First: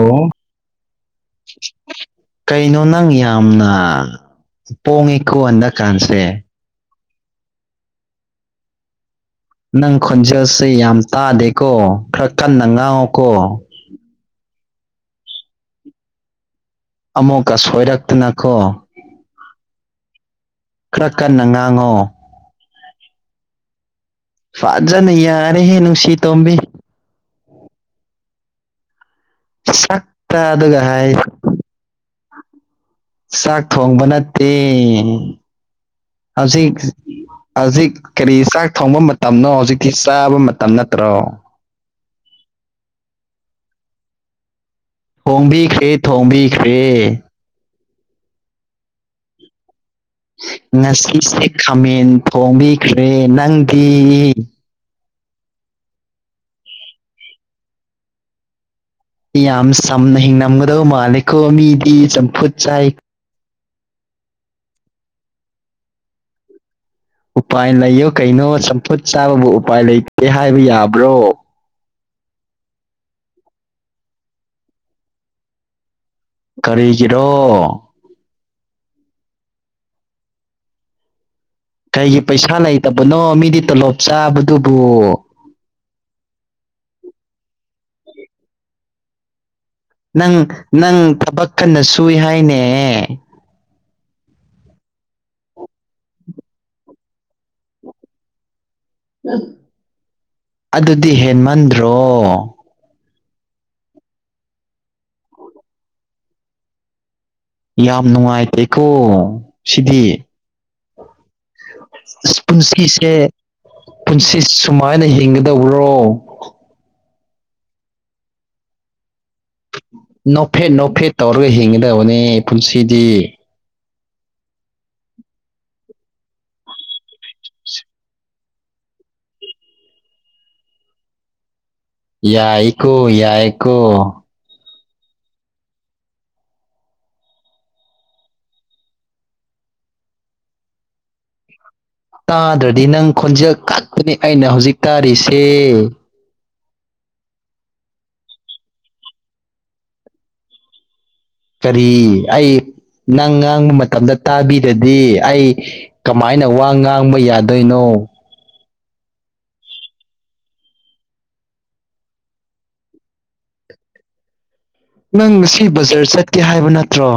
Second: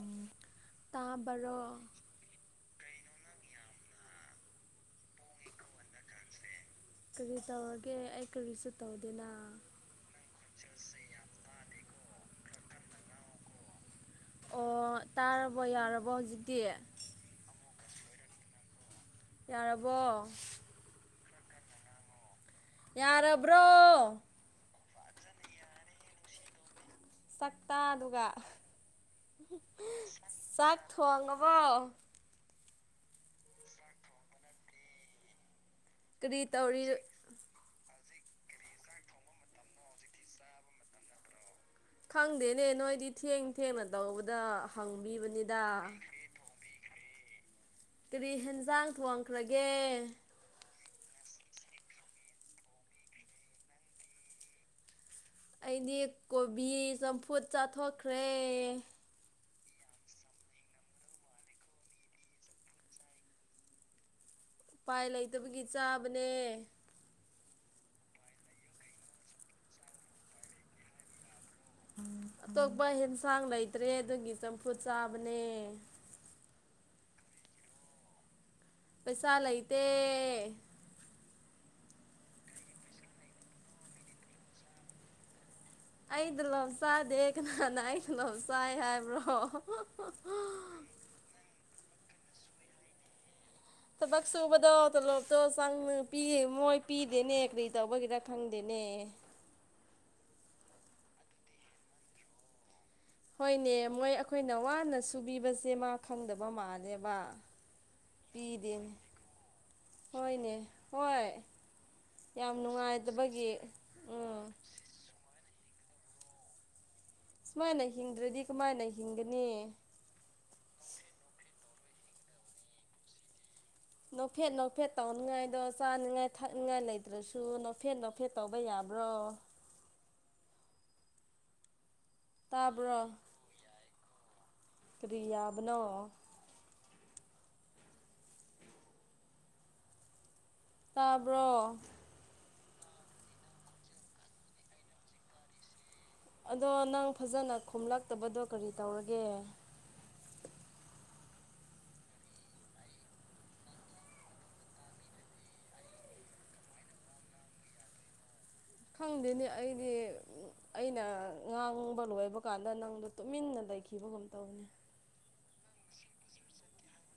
ꯎꯝ ꯇꯥꯕꯔꯣ ꯀꯩꯅꯣ ꯅꯪ ꯌꯥꯝꯅ ꯄꯣꯡꯉꯤꯀꯣ ꯍꯟꯗꯛꯀꯥꯟꯁꯦ ꯀꯔꯤ ꯇꯧꯔꯒꯦ ꯑꯩ ꯀꯔꯤꯁꯨ ꯇꯧꯗꯦꯅꯥ ꯅꯪ ꯈꯣꯟꯖꯦꯜꯁꯦ ꯌꯥꯝ ꯇꯥꯗꯦꯀꯣ ꯈꯔ ꯀꯟꯅ ꯉꯥꯡꯉꯣꯀꯣ ꯑꯣ ꯇꯥꯔꯕꯣ ꯌꯥꯔꯕꯣ ꯍꯧꯖꯤꯛꯀꯤ ꯑꯃꯨꯛꯀ ꯁꯣꯏ ꯔꯛꯇꯅꯀ‌ꯣ ꯌꯥꯔꯕꯣ ꯈꯔ ꯀꯟꯅ ꯉꯥꯡꯉꯣ ꯌꯥꯔꯕ꯭ꯔꯣ ꯐꯥꯖꯅ ꯌꯥꯔꯦꯍꯦ ꯅꯨꯡꯁꯤ ꯇꯣꯝꯕꯤ ꯁꯛꯇꯥꯗꯨꯒ ꯁꯛꯇ ꯆꯥꯛ ꯑꯗꯨꯒ ꯍꯥꯏ ꯊꯣꯡꯉꯕꯣ ꯆꯥꯛ ꯊꯣꯡꯕ ꯅꯠꯇꯦ ꯀꯔꯤ ꯍꯧꯖꯤꯛ ꯇꯧꯔꯤ ꯁ ꯍꯧꯖꯤꯛ ꯀꯔꯤ ꯆꯥꯛ ꯊꯣꯡꯕ ꯃꯇꯝꯅꯣ ꯍꯧꯖꯤꯛꯇꯤ ꯆꯥꯕ ꯃꯇꯝ ꯅꯠꯇ꯭ꯔꯣ ꯈꯪꯗꯦꯅꯦ ꯅꯣꯏꯗꯤ ꯊꯦꯡ ꯊꯦꯡꯅ ꯇꯧꯕꯗ ꯍꯪꯕꯤꯕꯅꯤꯗ ꯊꯥꯏꯌ‌ꯦ ꯀꯔꯤ ꯍꯦꯟꯖꯥꯡ ꯊꯣꯡꯈ꯭ꯔꯒꯦ ꯉꯁꯤꯁꯦ ꯈꯥꯃꯦꯟ ꯊꯣꯡꯕꯤꯈ꯭ꯔꯦ ꯅꯪꯒꯤ ꯑꯩꯗꯤ ꯀꯣꯕꯤ ꯆꯝꯐꯨꯠ ꯆꯥꯊꯣꯛꯈ꯭ꯔꯦ ꯌꯥꯝ ꯁꯝꯅ ꯍꯤꯡꯅꯝꯒꯗꯕ ꯃꯥꯂꯦꯀꯣ ꯃꯤꯗꯤ ꯆꯝꯐꯨꯠ ꯆꯥꯏ ꯄꯥꯏ ꯂꯩꯇꯕꯒꯤ ꯆꯥꯕꯅꯦ ꯎꯄꯥꯏ ꯂꯩꯌꯨ ꯀꯩꯅꯣ ꯆꯝꯐꯨꯠ ꯆꯥꯕꯕꯨ ꯎꯄꯥꯏ ꯂꯩꯇꯦ ꯍꯥꯏꯕ ꯌꯥꯕ꯭ꯔꯣ ꯑꯇꯣꯞꯄ ꯍꯦꯟꯁꯥꯡ ꯂꯩꯇ꯭ꯔꯦ ꯑꯗꯨꯒꯤ ꯆꯝꯐꯨꯠ ꯆꯥꯕꯅꯦ ꯀꯔꯤꯒꯤꯔꯣ ꯄꯩꯁꯥ ꯂꯩꯇꯦ ꯀꯩꯒꯤ ꯄꯩꯁꯥ ꯂꯩꯇꯕꯅꯣ ꯃꯤꯗꯤ ꯇꯣꯂꯣꯞ ꯆꯥꯕꯗꯨꯕꯨ ꯑꯩ ꯗ‌ꯣꯂꯣꯞ ꯆꯥꯗꯦ ꯀꯅꯥꯅ ꯑꯩꯩ ꯇ‌ꯣꯂꯣꯞ ꯆꯥꯏ ꯍꯥꯏꯕ꯭ꯔꯣ ꯅꯪ ꯅꯪ ꯊꯕꯛ ꯀꯟꯅ ꯁꯨꯏ ꯍꯥꯏꯅꯦ ꯊꯕꯛ ꯁꯨꯕꯗꯣ ꯇꯣꯂꯣꯞꯇꯣ ꯆꯪ ꯄꯤ ꯃꯣꯏ ꯄꯤꯗꯦꯅꯦ ꯀꯔꯤ ꯇꯧꯕꯒꯤꯔ ꯈꯪꯗꯦꯅꯦ ꯑꯗꯨꯗꯤ ꯍꯦꯟꯃꯟꯗ꯭ꯔꯣ ꯍꯣꯏꯅꯦ ꯃꯣꯏ ꯑꯩꯈꯣꯏꯅ ꯋꯥꯅ ꯁꯨꯕꯤꯕꯁꯦ ꯃꯥ ꯈꯪꯗꯕ ꯃꯥꯜꯂꯦꯕ ꯌꯥꯝ ꯅꯨꯡꯉꯥꯏꯇꯔꯦꯀꯣ ꯄꯤꯗꯦꯅꯦ ꯁꯤꯗꯤ ꯍꯣꯏꯅꯦ ꯍꯣꯏ ꯌꯥꯝ ꯄꯨꯟꯁꯤꯁꯦ ꯅꯨꯡꯉꯥꯏꯇꯕꯒꯤ ꯄꯨꯟꯁꯤ ꯎꯝ ꯁꯨꯃꯥꯏꯅ ꯍꯤꯡꯒꯗꯧꯕ꯭ꯔꯣ ꯁꯨꯃꯥꯏꯅ ꯍꯤꯡꯗ꯭ꯔꯗꯤ ꯀꯃꯥꯏꯅ ꯍꯤꯡꯒꯅꯤ ꯅꯣꯞꯐꯦꯠ ꯅꯣꯞꯐꯦꯠ ꯇꯧꯔꯒ ꯍꯤꯡꯒꯗꯕꯅꯦ ꯄꯨꯟꯁꯤꯗꯤ ꯅꯣꯐꯦꯠ ꯅꯣꯐꯦꯠ ꯇꯧꯅꯤꯡꯉꯥꯏꯗꯣ ꯆꯥꯅꯤꯡꯉꯥꯏ ꯊꯛꯅꯤꯡꯉꯥꯏ ꯂꯩꯇ꯭ꯔꯁꯨ ꯅꯣꯐꯦꯠ ꯅꯣꯐꯦꯠ ꯇꯧꯕ ꯌꯥꯕ꯭ꯔꯣ ꯌꯥꯏꯀꯣ ꯇꯥꯕ꯭ꯔꯣ ꯌꯥꯏꯀꯣ ꯀꯔꯤ ꯌꯥꯕꯅꯣ ꯇꯥꯕ꯭ꯔꯣ ꯇꯥꯗ꯭ꯔꯗꯤ ꯅꯪ ꯈꯣꯟꯖꯦꯜ ꯈꯛꯇꯅꯦ ꯑꯩꯅ ꯍꯧꯖꯤꯛ ꯇꯥꯔꯤꯁꯦ ꯑꯗꯣ ꯅꯪ ꯐꯖꯅ ꯈꯨꯝꯂꯛꯇꯕꯗꯣ ꯀꯔꯤ ꯇꯧꯔꯒꯦ ꯀꯔꯤ ꯑꯩ ꯅꯪ ꯉꯥꯡꯕ ꯃꯇꯝꯗ ꯇꯥꯕꯤꯔꯗꯤ ꯑꯩ ꯀꯃꯥꯏꯅ ꯋꯥ ꯉꯥꯡꯕ ꯌꯥꯗꯣꯏꯅꯣ ꯈꯪꯗꯦꯅꯦ ꯑꯩꯗꯤ ꯑꯩꯅ ꯉꯥꯡꯕ ꯂꯣꯏꯕ ꯀꯥꯟꯗ ꯅꯪꯗꯣ ꯇꯨꯃꯤꯟꯅ ꯂꯩꯈꯤꯕꯒꯨꯝ ꯇꯧꯕꯅꯦ ꯅꯪ ꯉꯁꯤ ꯕꯖꯥꯔ ꯆꯠꯀꯦ ꯍꯥꯏꯕ ꯅꯠꯇ꯭ꯔꯣ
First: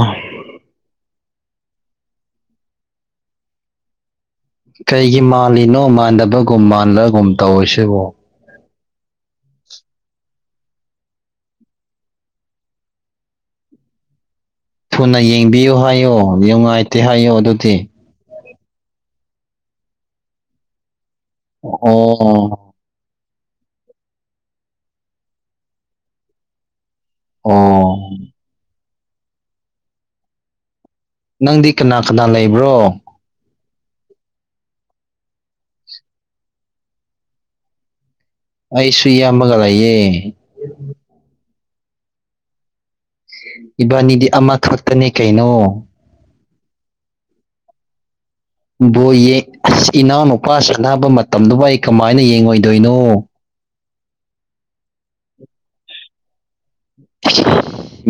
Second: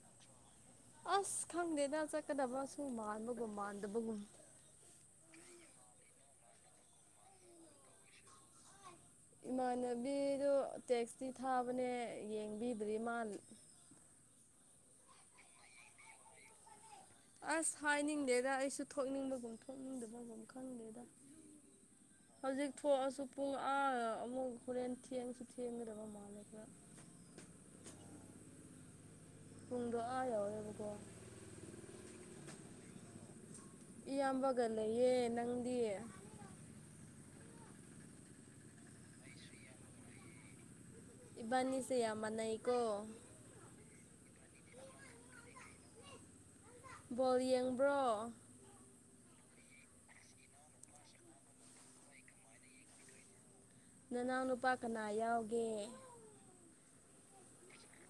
ꯑꯁ ꯈꯪꯗꯦꯗ ꯆꯠꯀꯗꯕꯁꯨ ꯃꯥꯟꯕꯒꯨꯝ ꯃꯥꯟꯗꯕꯒꯨꯝ ꯀꯩꯒꯤ ꯃꯥꯜꯂꯤꯅꯣ ꯃꯥꯟꯗꯕꯒꯨꯝ ꯃꯥꯟꯂꯒꯨꯝ ꯇꯧꯋꯤꯁꯤꯕꯨ ꯏꯃꯥꯟꯅꯕꯤꯗꯣ ꯇꯦꯛꯇꯤ ꯊꯥꯕꯅꯦ ꯌꯦꯡꯕꯤꯗ꯭ꯔꯤ ꯃꯥꯟ ꯊꯨꯅ ꯌꯦꯡꯕꯤꯌꯨ ꯍꯥꯏꯌꯣ ꯌꯨꯉꯥꯏ ꯑꯁ ꯍꯥꯏꯅꯤꯡꯗꯦꯗ ꯑꯩꯁꯨ ꯊꯣꯛꯅꯤꯡꯕꯒꯨꯝ ꯊꯣꯛꯅꯤꯡꯗꯕꯒꯨꯝ ꯈꯪꯗꯦꯗ ꯑꯣ ꯑꯣ ꯍꯧꯖꯤꯛ ꯊꯣꯛꯑꯁꯨ ꯄꯨꯡ ꯑꯥ ꯑꯃꯨꯛ ꯍꯣꯔꯦꯟ ꯊꯦꯡꯁꯨ ꯊꯦꯡꯒꯗꯕ ꯃꯥꯜꯂꯦꯗ ꯑꯣ ꯄꯨꯡꯗꯣ ꯑꯥ ꯌꯧꯔꯦꯕꯀꯣ ꯅꯪꯗꯤ ꯀꯅꯥ ꯀꯅꯥ ꯂꯩꯕ꯭ꯔꯣ ꯏꯌꯥꯝꯕꯒ ꯂꯩꯌꯦ ꯅꯪꯗꯤ ꯑꯩꯁꯨꯨ ꯏꯌꯥꯝꯕꯒ ꯂꯩꯌꯦ ꯏꯕꯥꯟꯅꯤꯁꯦ ꯌꯥꯝ ꯃꯥꯟꯅꯩꯀꯣ ꯏꯕꯥꯟꯅꯤꯗꯤ ꯑꯃꯈꯛꯇꯅꯦ ꯀꯩꯅꯣ ꯕꯣꯜ ꯌꯦꯡꯕ꯭ꯔꯣ ꯕꯣ ꯌꯦ ꯑꯁ ꯏꯅꯥꯎꯅꯨꯄꯥ ꯁꯥꯟꯅꯕ ꯃꯇꯝꯗꯨꯕꯨ ꯑꯩ ꯀꯃꯥꯏꯅ ꯌꯦꯡꯉꯣꯏꯗꯣꯏꯅꯣ ꯅꯅꯥꯎꯅꯨꯄꯥ ꯀꯅꯥ ꯌꯥꯎꯒꯦ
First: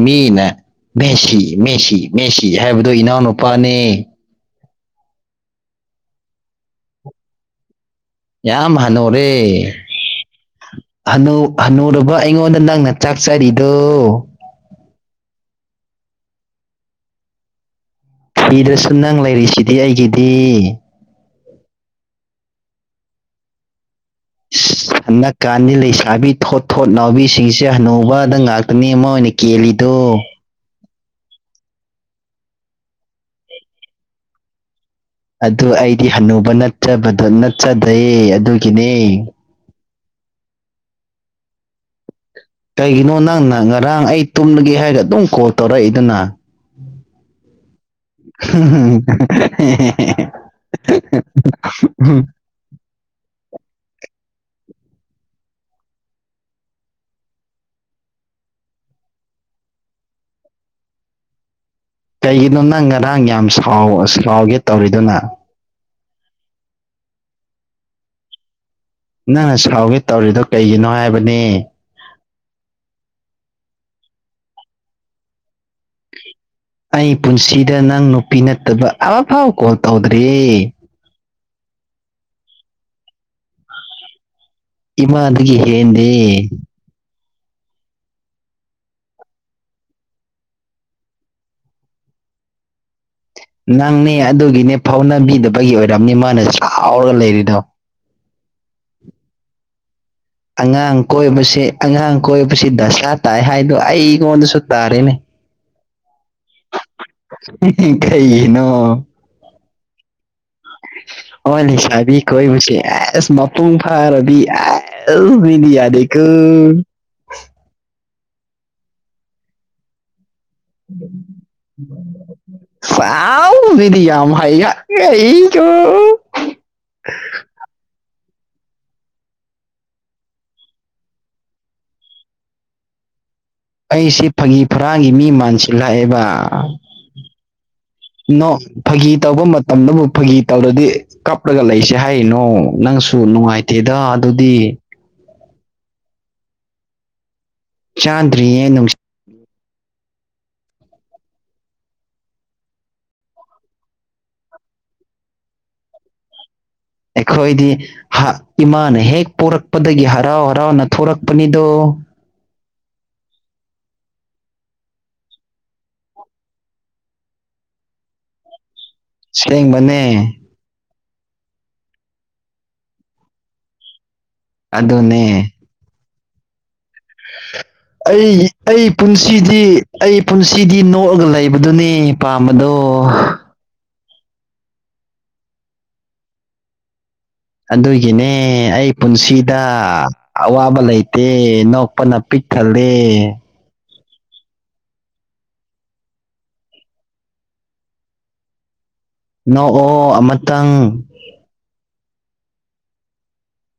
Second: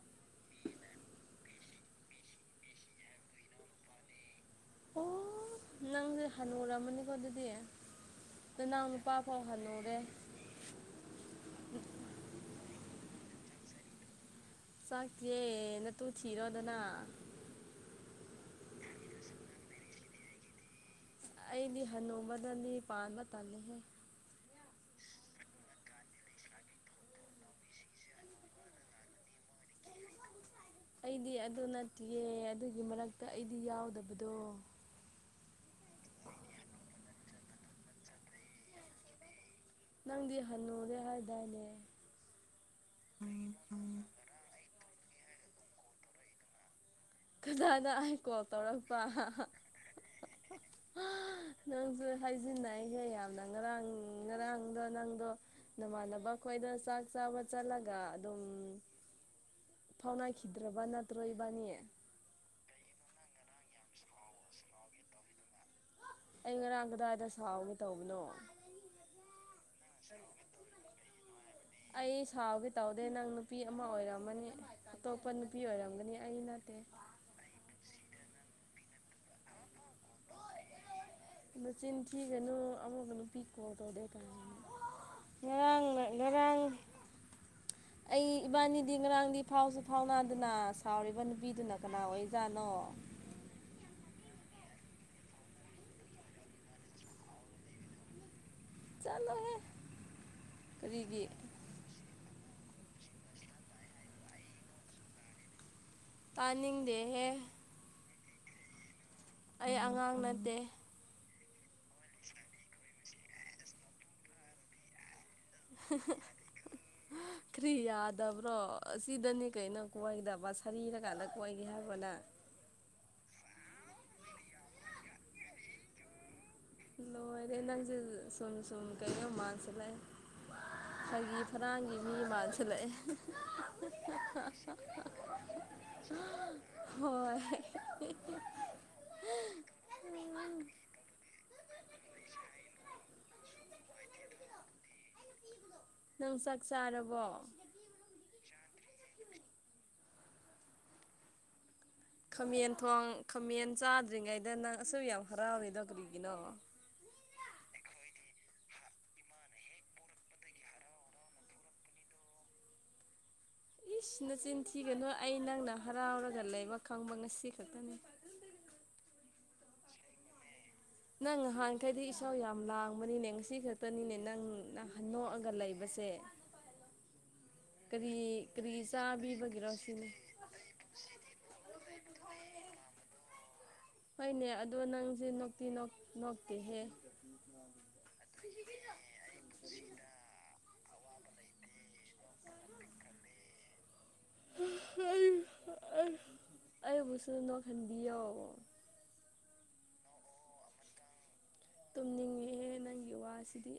ꯃꯤꯅ ꯃꯦꯁꯤ ꯃꯦꯁꯤ ꯃꯦꯁꯤ ꯍꯥꯏꯕꯗꯣ ꯏꯅꯥꯎꯅꯨꯄꯥꯅꯦ ꯑꯣ ꯅꯪꯖꯦ ꯍꯅꯨꯔꯝꯃꯅꯤꯀꯣ ꯑꯗꯨꯗꯤ ꯌꯥꯝ ꯅꯅꯥꯎꯅꯨꯄꯥ ꯐꯥꯎ ꯍꯟꯅꯨꯔꯦ ꯍꯅꯨꯨ ꯍꯅꯨꯔꯕ ꯑꯩꯉꯣꯟꯗ ꯅꯪꯅ ꯆꯥꯛꯆꯔꯤꯗꯣ ꯆꯥꯛꯇꯤꯌꯦ ꯅꯇꯨ ꯊꯤꯔꯣꯗꯅ ꯊꯤꯗ꯭ꯔꯁꯨꯨ ꯅꯪ ꯂꯩꯔꯤꯁꯤꯗꯤ ꯑꯩꯒꯤꯗꯤ ꯑꯩꯗꯤ ꯍꯅꯨꯕꯗꯗꯤ ꯄꯥꯟꯕ ꯇꯜꯂꯤꯍꯦ ꯏꯁ [inaudible] ꯍꯟꯗꯛꯀꯥꯟꯗꯤ ꯂꯩꯁꯥꯕꯤ ꯊꯣꯠ ꯊꯣꯠ ꯂꯥꯎꯕꯤꯁꯤꯡꯁꯦ ꯍꯅꯨꯕꯗ ꯉꯥꯛꯇꯅꯤ ꯃꯣꯏꯅ ꯀꯦꯜꯂꯤꯗꯣ ꯑꯩꯗꯤ ꯑꯗꯨ ꯅꯠꯇꯤꯌꯦ ꯑꯗꯨꯒꯤ ꯃꯔꯛꯇ ꯑꯩꯗꯤ ꯌꯥꯎꯗꯕꯗꯣ ꯑꯗꯨ ꯑꯩꯗꯤ ꯍꯟꯅꯨꯕ ꯅꯠꯆꯕꯗꯣ ꯅꯠꯆꯗ꯭ꯔꯦ ꯑꯗꯨꯒꯤꯅꯦ ꯅꯪꯗꯤ ꯍꯟꯅꯨꯨꯔꯦ ꯍꯥꯏꯗꯥꯏꯅꯦ ꯀꯩꯒꯤꯅꯣ ꯅꯪꯅ ꯉꯔꯥꯡ ꯑꯩ ꯇꯨꯝꯂꯒꯦ ꯍꯥꯏꯔꯒ ꯑꯗꯨꯝ ꯀꯣꯜ ꯇꯧꯔꯛꯏꯗꯨꯅ ꯀꯅꯥꯅ ꯑꯩ ꯀꯣꯜ [unintelligible] [unintelligible] ꯅꯪꯖꯨ ꯍꯥꯏꯖꯤꯟꯅꯩꯍꯦ ꯌꯥꯝꯅ ꯉꯔꯥꯡ ꯉꯔꯥꯡꯗꯣ ꯅꯪꯗꯣ ꯅꯃꯥꯟꯅꯕ ꯈꯣꯏꯗ ꯆꯥꯛ ꯆꯥꯕ ꯆꯠꯂꯒ ꯑꯗꯨꯝ ꯐꯥꯎꯅꯈꯤꯗ꯭ꯔꯕ ꯅꯠꯇ꯭ꯔꯣ ꯏꯕꯥꯅꯤ ꯀꯩꯒꯤꯅꯣ ꯅꯪ ꯉꯔꯥꯡ ꯌꯥꯝ ꯁꯥꯎ ꯁꯥꯎꯒꯦ ꯇꯧꯔꯤꯗꯨꯅ ꯑꯩ ꯉꯔꯥꯡ ꯀꯗꯥꯏꯗ ꯁꯥꯎꯒꯦ ꯇꯧꯕꯅꯣ ꯅꯪꯅ ꯁꯥꯎꯒꯦ ꯇꯧꯔꯤꯗꯣ ꯀꯩꯒꯤꯅꯣ ꯍꯥꯏꯕꯅꯦ ꯑꯩ ꯁꯥꯎꯒꯦ ꯇꯧꯗꯦ ꯅꯪ ꯅꯨꯄꯤ ꯑꯃ ꯑꯣꯏꯔꯝꯃꯅꯤ ꯑꯇꯣꯞꯄ ꯅꯨꯄꯤ ꯑꯣꯏꯔꯝꯒ ꯅꯤ ꯑꯩ ꯅꯠꯇꯦ ꯑꯩ ꯄꯨꯟꯁꯤꯗ ꯅꯪ ꯅꯨꯄꯤ ꯅꯠꯇꯕ ꯑꯃꯐꯥꯎ ꯀꯣꯜ ꯇꯧꯗ꯭ꯔꯤꯌꯦ [unintelligible] ꯅꯆꯤꯟ ꯊꯤꯒꯅꯨ ꯑꯋꯨꯕ ꯅꯨꯄꯤ ꯀꯣꯜ ꯇꯧꯗꯦ ꯀꯥꯏꯅ ꯏꯃꯥꯗꯒꯤ ꯉꯔꯥꯡꯅ ꯍꯦꯟꯗꯦ ꯉꯔꯥꯡ ꯑꯩ ꯏꯕꯥꯟꯅꯤꯗꯤ ꯉꯔꯥꯡꯗꯤ ꯐꯥꯎꯁꯨ ꯐꯥꯎꯅꯥꯗꯅ ꯁꯥꯎꯔꯤꯕ ꯅꯨꯄꯤꯗꯨꯅ ꯀꯅꯥ ꯑꯣꯏꯖꯥꯠꯅꯣ ꯅꯪꯅꯦ ꯑꯗꯨꯒꯤꯅꯦ ꯐꯥꯎꯅꯕꯤꯗꯕꯒꯤ ꯑꯣꯏꯔꯝꯅꯤ ꯃꯥꯅ ꯁꯥꯎꯔꯒ ꯂꯩꯔꯤꯗꯣ ꯆꯠꯂꯣꯍꯦ ꯑꯉꯥꯡ ꯀꯔꯤꯒꯤ ꯀꯣꯏꯕꯁꯦ ꯑꯉꯥꯡ ꯀꯣꯏꯕꯁꯤ ꯗꯁꯥ ꯇꯥꯏ ꯍꯥꯏꯗꯣ ꯑꯩꯉꯣꯟꯗꯁꯨ ꯇꯥꯔꯦꯅꯦ ꯇꯥꯅꯤꯡꯗꯦꯍꯦ ꯀꯩꯒꯤꯅꯣ ꯑꯩ ꯑꯉꯥꯡ ꯅꯠꯇꯦ ꯑꯣꯏ ꯂꯩꯁꯥꯕꯤ ꯀꯣꯏꯕꯁꯤ ꯑꯦꯁ ꯃꯄꯨꯡ ꯐꯥꯔꯕꯤ ꯑꯦꯁ ꯃꯤꯗꯤ ꯌꯥꯗꯦꯀꯣ ꯀ꯭ꯔꯤ ꯌꯥꯗꯕ꯭ꯔꯣ ꯑꯁꯤꯗꯅꯤ ꯀꯩꯅꯣ ꯀꯣꯏꯗꯕ ꯁꯥ ꯍꯔꯤꯔꯀꯥꯟꯗ ꯀꯣꯏꯒꯦ ꯍꯥꯏꯕ꯭ꯔꯣ ꯅꯪ ꯋꯥꯎ ꯃꯤꯗꯤ ꯌꯥꯝ ꯍꯩꯌꯦ [unintelligible] ꯂꯣꯏꯔꯦ ꯅꯪꯁꯦ ꯁꯨꯝ ꯁꯨꯝ ꯀꯩꯅꯣ ꯃꯥꯁꯤꯜꯂꯛꯑꯦ ꯐꯥꯒꯤ ꯐꯔꯥꯡꯒꯤ ꯃꯤ ꯃꯥꯜꯁꯤꯜꯂꯛꯑꯦ ꯑꯩꯁꯦ ꯐꯥꯒꯤ ꯐꯔꯥꯡꯒꯤ ꯃꯤ ꯃꯥꯟꯁꯤꯜꯂꯛꯑꯦꯕ ꯍꯣꯏ ꯅꯣ ꯐꯥꯒꯤ ꯇꯧꯕ ꯃꯇꯝꯗꯕꯨ ꯐꯥꯒꯤ ꯇꯧꯔꯗꯤ ꯀꯞꯂꯒ ꯂꯩꯁꯦ ꯍꯥꯏꯔꯤꯅꯣ ꯅꯪꯁꯨ ꯅꯨꯡꯉꯥꯏꯇꯦꯗ ꯑꯗꯨꯗꯤ ꯅꯪ ꯆꯥꯛ ꯆꯥꯔꯕꯣ ꯆꯥꯟꯗ꯭ꯔꯤ ꯌꯦ ꯅꯨꯡ [inaudible] ꯈꯥꯃꯦꯟ ꯊꯣꯡ ꯈꯥꯃꯦꯟ ꯆꯥꯗ꯭ꯔꯤꯉꯩꯗ ꯅꯪ ꯑꯁꯨꯛ ꯌꯥꯝ ꯍꯔꯥꯎꯔꯤꯗꯣ ꯀꯔꯤꯒꯤꯅꯣ ꯑꯩꯈꯣꯏꯗꯤ ꯍꯥ ꯏꯃꯥꯅ ꯍꯦꯛ ꯄꯣꯔꯛꯄꯗꯒꯤ ꯍꯔꯥꯎ ꯍꯔꯥꯎꯅ ꯊꯣꯔꯛꯄꯅꯤꯗꯣ ꯏꯁ ꯅꯆꯤꯟ ꯊꯤꯒꯅꯨ ꯑꯩ ꯅꯪꯅ ꯍꯔꯥꯎꯔꯒ ꯂꯩꯕ ꯈꯪꯕ ꯉꯁꯤ ꯈꯛꯇꯅꯤ ꯁꯦꯡꯕꯅꯦ ꯅꯪ ꯉꯍꯥꯟꯈꯩꯗꯤ ꯏꯁꯧ ꯌꯥꯝ ꯂꯥꯡꯕꯅꯤꯅꯦ ꯉꯁꯤ ꯈꯛꯇꯅꯤꯅꯦ ꯅꯪ ꯅꯍꯥꯟ ꯑꯗꯨꯅꯦ ꯅꯣꯛꯑꯒ ꯂꯩꯕꯁꯦ ꯑꯩꯒꯤ ꯀꯔꯤ ꯑꯩ ꯀꯔꯤ ꯄꯨꯟꯁꯤꯗꯤ ꯆꯥꯕꯤꯕꯒꯤꯔꯣ ꯁꯤꯅꯤ ꯑꯩ ꯄꯨꯟꯁꯤꯗꯤ ꯅꯣꯛꯑꯒ ꯂꯩꯕꯗꯨꯅꯦ ꯄꯥꯝꯕꯗꯣ꯫ ꯍꯣꯏꯅꯦ ꯑꯗꯣ ꯅꯪꯖꯦ ꯅꯣꯛꯇꯤ ꯅꯣꯛ ꯅꯣꯛꯇꯦꯍꯦ꯫ ꯑꯗꯨꯒꯤꯅꯦ ꯑꯩ ꯄꯨꯟꯁꯤꯗ ꯑꯋꯥꯕ ꯂꯩꯇꯦ ꯅꯣꯛꯄꯅ ꯄꯤꯛ ꯊꯜꯂꯦ꯫ ꯑꯩꯕꯨꯁꯨ ꯅꯣꯛꯍꯟꯕꯤꯌꯣ꯫ ꯅꯣꯛꯑꯣ ꯑꯃꯇꯪ ꯇꯨꯝꯅꯤꯡꯉꯍꯦ ꯅꯪꯒꯤ ꯋꯥꯁꯤꯗꯤ꯫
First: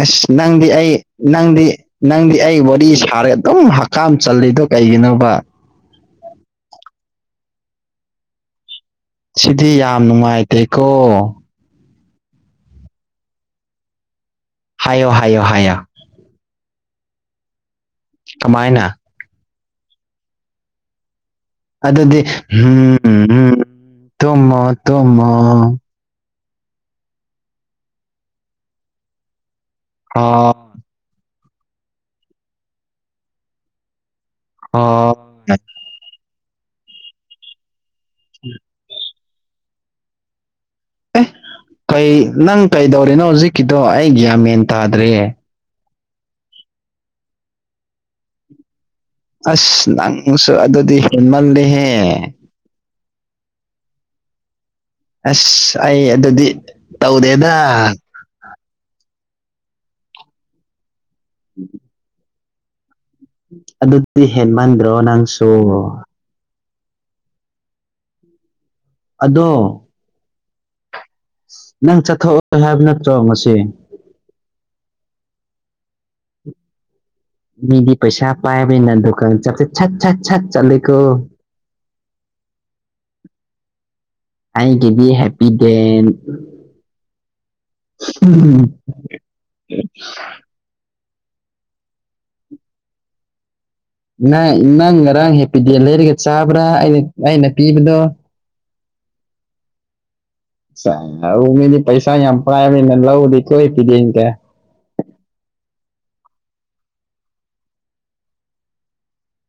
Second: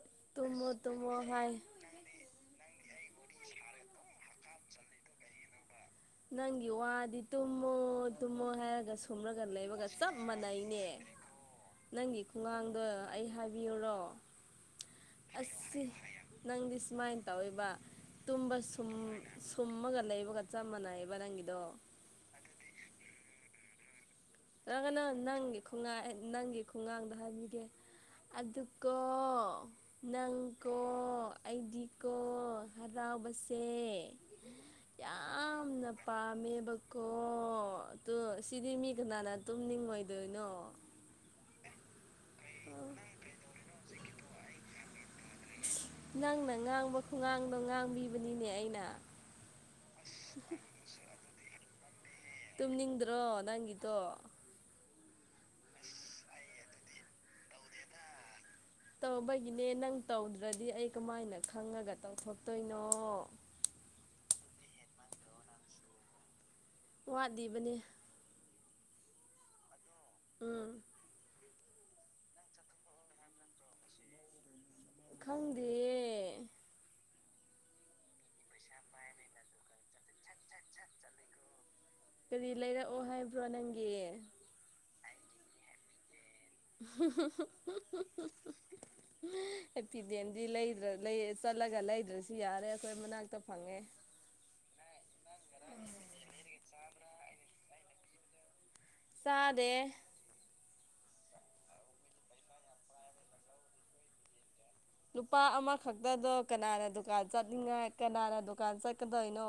ꯑꯁ ꯅꯪꯗꯤ ꯇꯨꯝꯃꯣ ꯑꯩ ꯇꯨꯝꯃꯣ ꯍꯥꯏ ꯅꯪꯗꯤ ꯅꯪꯗꯤ ꯑꯩ ꯋꯥꯔꯤ ꯁꯥꯔꯦ ꯑꯗꯨꯝ ꯍꯀꯥꯝ ꯆꯜꯂꯤꯗꯣ ꯀꯩꯒꯤꯅꯣꯕ? ꯅꯪꯒꯤ ꯋꯥꯗꯤ ꯇꯨꯝꯃꯣ ꯇꯨꯝꯃꯣ ꯍꯥꯏꯔꯒꯁꯨ ꯇꯨꯝꯂꯒ ꯁꯤꯗꯤ ꯂꯩꯕꯒ ꯌꯥꯝ ꯆꯞ ꯃꯥꯟꯅꯩꯅꯦ꯫ ꯅꯨꯡꯉꯥꯏꯇꯦꯀꯣ ꯅꯪꯒꯤ ꯈꯨꯡꯉꯥꯡꯗꯣ ꯑꯩ ꯍꯥꯏꯕꯤꯌꯨꯔꯣ꯫ ꯍꯥꯏꯌꯣ ꯍꯥꯏꯌꯣ ꯑꯁ ꯍꯥꯏꯌꯣ ꯁꯤ ꯅꯪꯗꯤ ꯁꯨꯃꯥꯏꯅ ꯇꯧꯋꯦꯕ ꯇꯨꯝꯕ ꯁꯨꯝ ꯀꯃꯥꯏꯅ ꯁꯨꯝꯃꯒ ꯂꯩꯕꯒ ꯆꯞ ꯃꯥꯟꯅꯩꯑꯦꯕ ꯅꯪꯒꯤꯗꯣ꯫ ꯑꯗꯨꯗꯤ ꯍꯨꯝ ꯍꯨꯝ ꯍꯨꯝ ꯇꯨꯝꯃꯣ ꯇꯧꯔꯛꯀꯅꯨ ꯇꯨꯝꯃꯣ ꯅꯪꯒꯤ ꯈꯨꯨꯉꯥꯡ ꯑꯦ ꯅꯪꯒꯤ ꯈꯨꯉꯥꯡꯗꯣ ꯍꯥꯏꯕꯤꯒꯦ ꯑꯗꯨꯀꯣ ꯍꯣ ꯅꯪ ꯀꯣ ꯑꯩꯗꯤ ꯀꯣ ꯍꯔꯥꯎꯕꯁꯦ꯫ ꯑꯣ ꯌꯥꯝꯅ ꯄꯥꯝꯃꯦꯕꯀꯣ ꯑꯇꯨ ꯁꯤꯗꯤꯃꯤ ꯅꯅꯥ ꯇꯨꯝꯅꯤꯡꯉꯣꯏꯗꯣꯏꯅꯣ꯫ ꯑꯦ ꯀꯩ ꯅꯪ ꯀꯩꯗꯧꯔꯤꯅꯣ ꯍꯧꯖꯤꯛꯀꯤꯗꯣ ꯑꯩ ꯒ꯭ꯌꯥꯟ ꯃꯦꯟ ꯇꯥꯗ꯭ꯔꯦ꯫ ꯅꯪꯅ ꯉꯥꯡꯕ ꯈꯨꯉꯥꯡꯗꯣ ꯉꯥꯡꯕꯤꯕꯅꯤꯅꯦ ꯑꯩꯅ꯫ ꯑꯁ ꯅꯪꯁꯨ ꯑꯗꯨꯗꯤ ꯍꯦꯃꯜꯂꯦꯍꯦ꯫ ꯇꯨꯝꯅꯤꯡꯗ꯭ꯔꯣ ꯅꯪꯒꯤꯗꯣ꯫ ꯑꯁ ꯑꯩ ꯑꯗꯨꯗꯤ ꯇꯧꯗꯦꯗ꯫ ꯇꯧꯕꯒꯤꯅꯦ ꯅꯪ ꯇꯧꯗ꯭ꯔꯗꯤ ꯑꯩ ꯀꯃꯥꯏꯅ ꯈꯪꯉꯒ ꯇꯧꯊꯣꯛꯇꯣꯏꯅꯣ꯫ ꯑꯗꯨꯗꯤ ꯍꯦꯟ ꯃꯥꯟꯗ꯭ꯔꯣ ꯅꯪꯁꯨ꯫ ꯋꯥꯠꯂꯤꯕꯅꯦ꯫ ꯑꯗꯣ ꯎꯝ ꯅꯪ ꯆꯠꯊꯣꯛꯑꯒꯦ ꯍꯥꯏꯕ ꯅꯠꯇ꯭ꯔꯣ ꯉꯁꯤ꯫ ꯈꯪꯗꯤꯌꯦ꯫ ꯃꯤꯗꯤ ꯄꯩꯁꯥ ꯄꯥꯏꯕꯅꯤꯅ ꯗꯨꯀꯥꯟ ꯆꯠꯄꯖꯦ ꯁꯠ ꯁꯠ ꯁꯠ ꯆꯠꯂꯤꯀꯣ꯫ ꯀꯔꯤ ꯂꯩꯔꯛꯑꯣ ꯍꯥꯏꯕ꯭ꯔꯣ ꯅꯪꯒꯤ꯫ ꯑꯩꯒꯤꯗꯤ ꯍꯦꯄꯤꯗꯦꯟ꯫ ꯍꯦꯄꯤꯗꯦꯟꯗꯤ ꯂꯩꯗ꯭ꯔ ꯂꯩꯔꯦ ꯆꯠꯂꯒ ꯂꯩꯗ꯭ꯔꯁꯨ ꯌꯥꯔꯦ ꯑꯩꯈꯣꯏ ꯃꯅꯥꯛꯇ ꯐꯪꯉꯦ꯫ ꯅꯪ ꯅꯪ ꯉꯔꯥꯡ ꯍꯦꯄꯤꯗꯦꯟ ꯂꯩꯔꯒ ꯆꯥꯕ꯭ꯔꯥ ꯑꯩꯅ ꯑꯩꯅ ꯄꯤꯕꯗꯣ꯫ ꯆꯥꯗꯦ [unintelligible] ꯃꯤꯗꯤ ꯄꯩꯁꯥ ꯌꯥꯝ ꯄꯥꯏꯕꯅꯤ ꯂꯧ ꯀꯣꯏ ꯄꯤꯗꯤꯡꯗꯦ꯫ ꯂꯨꯄꯥ ꯑꯃꯈꯛꯇꯗꯣ ꯀꯅꯥꯅ ꯗꯨꯀꯥꯟ ꯆꯠꯅꯤꯡꯉꯥꯏ ꯀꯅꯥꯅ ꯗꯨꯀꯥꯟ ꯆꯠꯀꯗꯣꯏꯅꯣ꯫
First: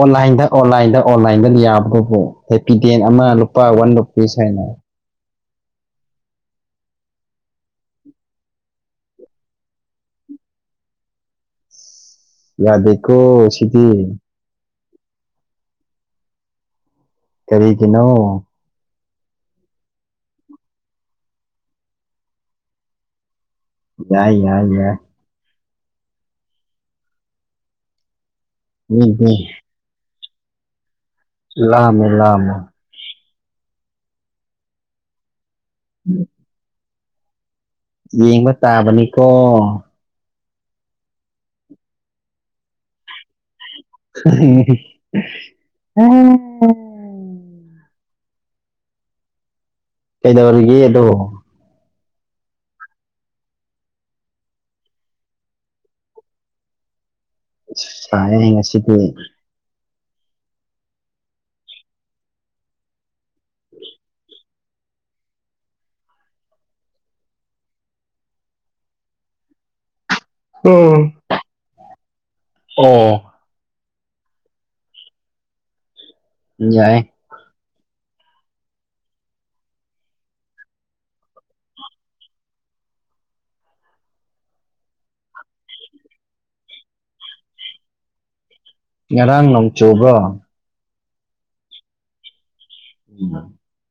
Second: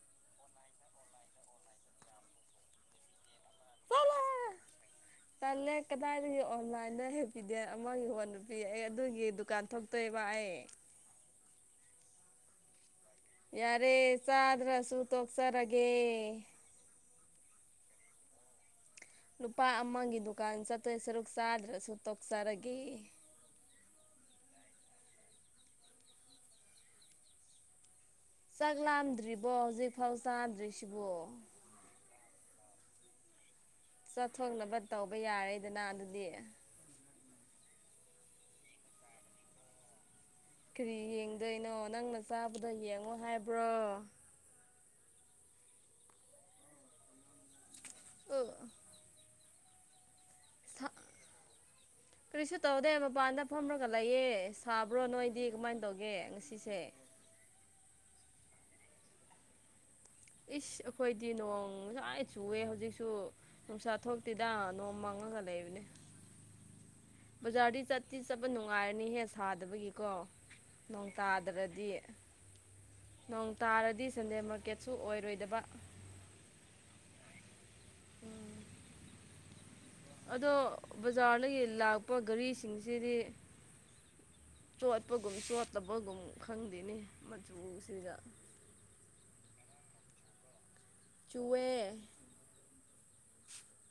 ꯑꯣꯟꯂꯥꯏꯟꯗ ꯑꯣꯟꯂꯥꯏꯟꯗ ꯑꯣꯟꯂꯥꯏꯟꯗ ꯌꯥꯕꯗꯨꯕꯨ ꯍꯦꯄꯤꯗꯦꯟ ꯑꯃ ꯂꯨꯄꯥ ꯋꯥꯟ ꯆꯠꯂꯣ ꯔꯨꯄꯤꯁ ꯍꯥꯏꯅ꯫ [inaudible] ꯇꯜꯂꯦ ꯀꯗꯥꯏꯗꯒꯤ ꯑꯣꯟꯂꯥꯏꯟꯗ ꯍꯦꯄꯤꯗꯦꯟ ꯑꯃ ꯌꯣꯟꯕ ꯄꯤ ꯑꯩ ꯑꯗꯨꯒꯤ ꯗꯨꯀꯥꯟ ꯊꯣꯛꯇꯣꯏꯕ ꯑꯩ꯫ ꯌꯥꯗꯦꯀꯣ ꯁꯤꯗꯤ ꯌꯥꯔꯦ ꯆꯥꯗ꯭ꯔꯁꯨ ꯇꯣꯛꯆꯔꯒꯦ ꯀꯔꯤꯒꯤꯅꯣ ꯂꯨꯄꯥ ꯑꯃꯒꯤ ꯗꯨꯀꯥꯟ ꯆꯠꯇꯣꯏ ꯁꯔꯨꯛ ꯆꯥꯗ꯭ꯔꯁꯨ ꯇꯣꯛꯆꯔꯒꯦ ꯌꯥꯏ ꯌꯥꯏ ꯌꯥꯏ ꯆꯥꯛ ꯃꯤꯗꯤ ꯂꯥꯝꯗ꯭ꯔꯤꯕꯣ ꯍꯧꯖꯤꯛꯐꯥꯎ ꯆꯥꯗ꯭ꯔꯤꯁꯤꯕꯨ ꯂꯥꯝꯃꯦ ꯂꯥꯝꯃꯦ ꯆꯠꯊꯣꯛꯅꯕ ꯇꯧꯕ ꯌꯥꯔꯦꯗꯅ ꯑꯗꯨꯗꯤ ꯌꯦꯡꯕ ꯇꯥꯕꯅꯤꯀꯣ ꯀꯔꯤ ꯌꯦꯡꯗꯣꯏꯅꯣ ꯅꯪꯅ ꯆꯥꯕꯗꯣ ꯌꯦꯡꯉꯣ ꯍꯥꯏꯕ꯭ꯔꯣ [unintelligible] ꯑꯛ ꯑꯥ ꯀꯩꯗꯧꯔꯒꯦ ꯑꯗꯣ ꯀꯔꯤꯁꯨ ꯇꯧꯗꯦ ꯃꯄꯥꯟꯗ ꯐꯝꯔꯒ ꯂꯩꯌꯦ ꯁꯥꯕ꯭ꯔꯣ ꯅꯣꯏꯗꯤ ꯀꯃꯥꯏꯅ ꯇꯧꯒꯦ ꯉꯁꯤꯁꯦ ꯁꯥꯏꯌꯦ ꯉꯁꯤꯗꯤ ꯏꯁ ꯑꯩꯈꯣꯏꯗꯤ ꯅꯣꯡ ꯉꯁꯥꯏ ꯆꯨꯑꯦ ꯍꯧꯖꯤꯛꯁꯨ ꯅꯨꯡꯁꯥ ꯊꯣꯛꯇꯦ ꯇꯥ ꯅꯣꯡ ꯃꯪꯉꯒ ꯂꯩꯕꯅꯦ ꯕꯖꯥꯔꯗꯤ ꯆꯠꯇꯤ ꯆꯠꯄ ꯅꯨꯡꯉꯥꯏꯔꯅꯤꯍꯦ ꯁꯥꯗꯕꯒꯤꯀꯣ ꯅꯣꯡ ꯇꯥꯗ꯭ꯔꯗꯤ ꯑꯣ ꯅꯣꯡ ꯇꯥꯔꯗꯤ ꯁꯟꯗꯦ ꯃꯥꯔꯀꯦꯠꯁꯨ ꯑꯣꯏꯔꯣꯏꯗꯕ ꯌꯥꯏꯌꯦ ꯑꯗꯣ ꯕꯖꯥꯔꯗꯒꯤ ꯂꯥꯛꯄ ꯒꯥꯔꯤꯁꯤꯡꯁꯤꯗꯤ ꯆꯣꯠꯄꯒꯨꯝ ꯆꯣꯠꯇꯕꯒꯨꯝ ꯈꯪꯗꯦꯅꯦ ꯃꯆꯨꯁꯤꯗ ꯉꯔꯥꯡ ꯅꯣꯡ ꯆꯨꯕ꯭ꯔꯣ ꯆꯨꯋꯦ ꯎꯝꯝ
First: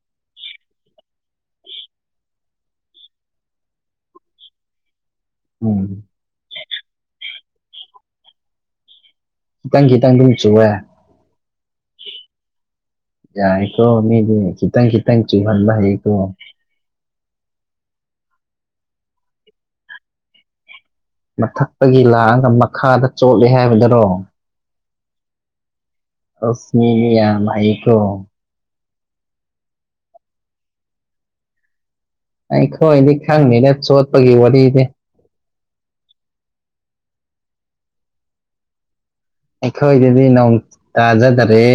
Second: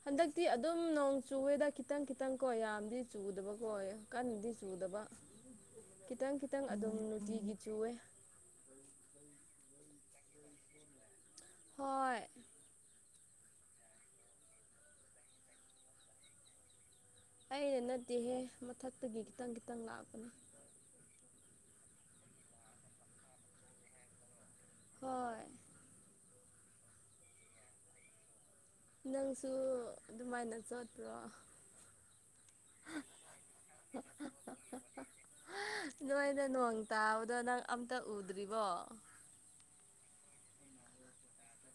ꯍꯟꯗꯛꯇꯤ ꯑꯗꯨꯝ ꯅꯣꯡ ꯆꯨꯋꯦꯗ ꯈꯤꯇꯪ ꯈꯤꯇꯪ ꯀꯣ ꯌꯥꯝꯗꯤ ꯆꯨꯗꯕꯀꯣ ꯀꯟꯅꯗꯤ ꯆꯨꯗꯕ ꯎꯝ ꯈꯤꯇꯪ ꯈꯤꯇꯪ ꯑꯗꯨꯝ ꯅꯨꯡꯇꯤꯒꯤ ꯆꯨꯋꯦ ꯈꯤꯇꯪ ꯈꯤꯇꯪ ꯑꯗꯨꯝ ꯆꯨꯋꯦ ꯍꯣꯏ ꯌꯥꯏꯀꯣ ꯃꯤꯗꯤ ꯈꯤꯇꯪ ꯈꯤꯇꯪ ꯆꯨꯍꯟꯕ ꯍꯩꯀꯣ ꯑꯩꯅ ꯅꯠꯇꯦꯍꯦ ꯃꯊꯛꯇꯒꯤ ꯈꯤꯇꯪ ꯈꯤꯇꯪ ꯂꯥꯛꯄꯅꯦ ꯃꯊꯛꯇꯒꯤ ꯂꯥꯛꯑꯒ ꯃꯈꯥꯗ ꯆꯣꯠꯂꯦ ꯍꯥꯏꯕꯗꯨꯔꯣ ꯍꯣꯏ ꯑꯣꯁ ꯃꯤꯗꯤ ꯌꯥꯝ ꯍꯩꯀꯣ ꯅꯪꯁꯨ ꯑꯗꯨꯃꯥꯏꯅ ꯆꯣꯠꯄ꯭ꯔꯣ ꯑꯩꯈꯣꯏꯗꯤ ꯈꯪꯗꯦꯗ ꯆꯣꯠꯄꯒꯤ ꯋꯥꯔꯤꯗꯤ ꯍꯥ ꯅꯣꯏ ꯅꯣꯡ ꯇꯥꯕꯗꯣ ꯅꯪ ꯑꯝꯇ ꯎꯗ꯭ꯔꯤꯕꯣ ꯑꯩꯈꯣꯏꯗꯗꯤ ꯅꯣꯡ ꯇꯥꯖꯗꯔꯦ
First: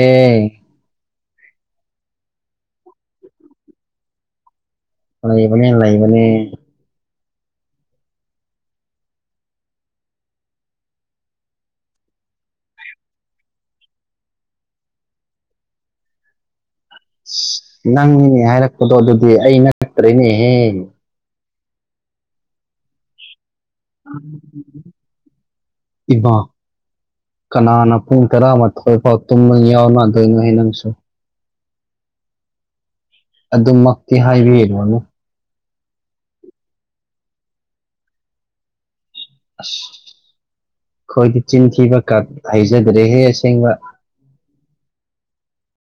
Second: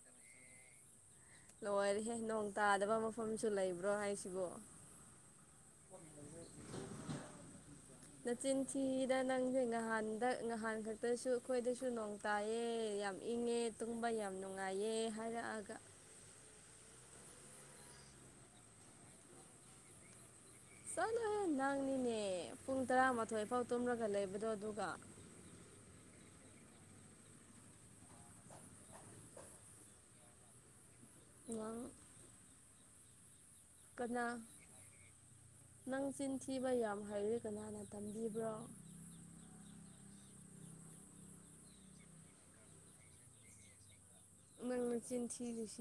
ꯂꯣꯏꯔꯦꯍꯦ ꯅꯣꯡ ꯇꯥꯗꯕ ꯃꯐꯝꯁꯨ ꯂꯩꯕ꯭ꯔꯣ ꯍꯥꯏꯁꯤꯕ ꯂꯩꯕꯅꯦ ꯂꯩꯕꯅꯦ [inaudible] ꯅꯆꯤꯟ ꯊꯤꯗ ꯅꯪꯁꯦ ꯉꯍꯥꯟꯗ ꯉꯍꯥꯟ ꯈꯛꯇꯁꯨ ꯑꯩꯈꯣꯏꯗꯁꯨ ꯅꯣꯡ ꯇꯥꯏꯌꯦ ꯌꯥꯝ ꯏꯪꯉꯦ ꯇꯨꯡꯕ ꯌꯥꯝ ꯅꯨꯡꯉꯥꯏꯌꯦ ꯍꯥꯏꯔꯛꯑꯒ ꯅꯪꯅꯤꯅꯦ ꯍꯥꯏꯔꯛꯄꯗꯣ ꯑꯗꯨꯗꯤ ꯑꯩ ꯅꯠꯇ꯭ꯔꯦꯅꯦꯍꯦ ꯆꯠꯂꯣꯍꯦ ꯅꯪꯅꯤꯅꯦ ꯄꯨꯡ ꯇꯔꯥꯃꯥꯊꯣꯏꯐꯥꯎ ꯇꯨꯝꯔꯒ ꯂꯩꯕꯗꯣ ꯑꯗꯨꯒ ꯏꯕꯥ ꯀꯅꯥꯅ ꯄꯨꯡ ꯇꯔꯥꯃꯥꯊꯣꯏ ꯄꯥꯎ ꯇꯨꯝꯕ ꯌꯥꯎꯅꯗꯣꯏꯅꯣꯍꯦ ꯅꯪꯁꯨ ꯅꯪ ꯑꯗꯨꯃꯛꯇꯤ ꯀꯅꯥ ꯍꯥꯏꯕꯤꯔꯨꯅꯨ ꯅꯪ ꯆꯤꯟ ꯊꯤꯕ ꯌꯥꯝ ꯍꯩꯔꯦ ꯀꯅꯥꯅ ꯇꯝꯕꯤꯕ꯭ꯔꯣ ꯑꯁ ꯈꯣꯏꯗꯤ ꯆꯤꯟ ꯊꯤꯕ ꯀꯥꯛ ꯍꯩꯖꯗ꯭ꯔꯦꯍꯦ ꯑꯁꯦꯡꯕ ꯅꯪ ꯅꯆꯤꯟ ꯊꯤꯔꯤꯁꯤ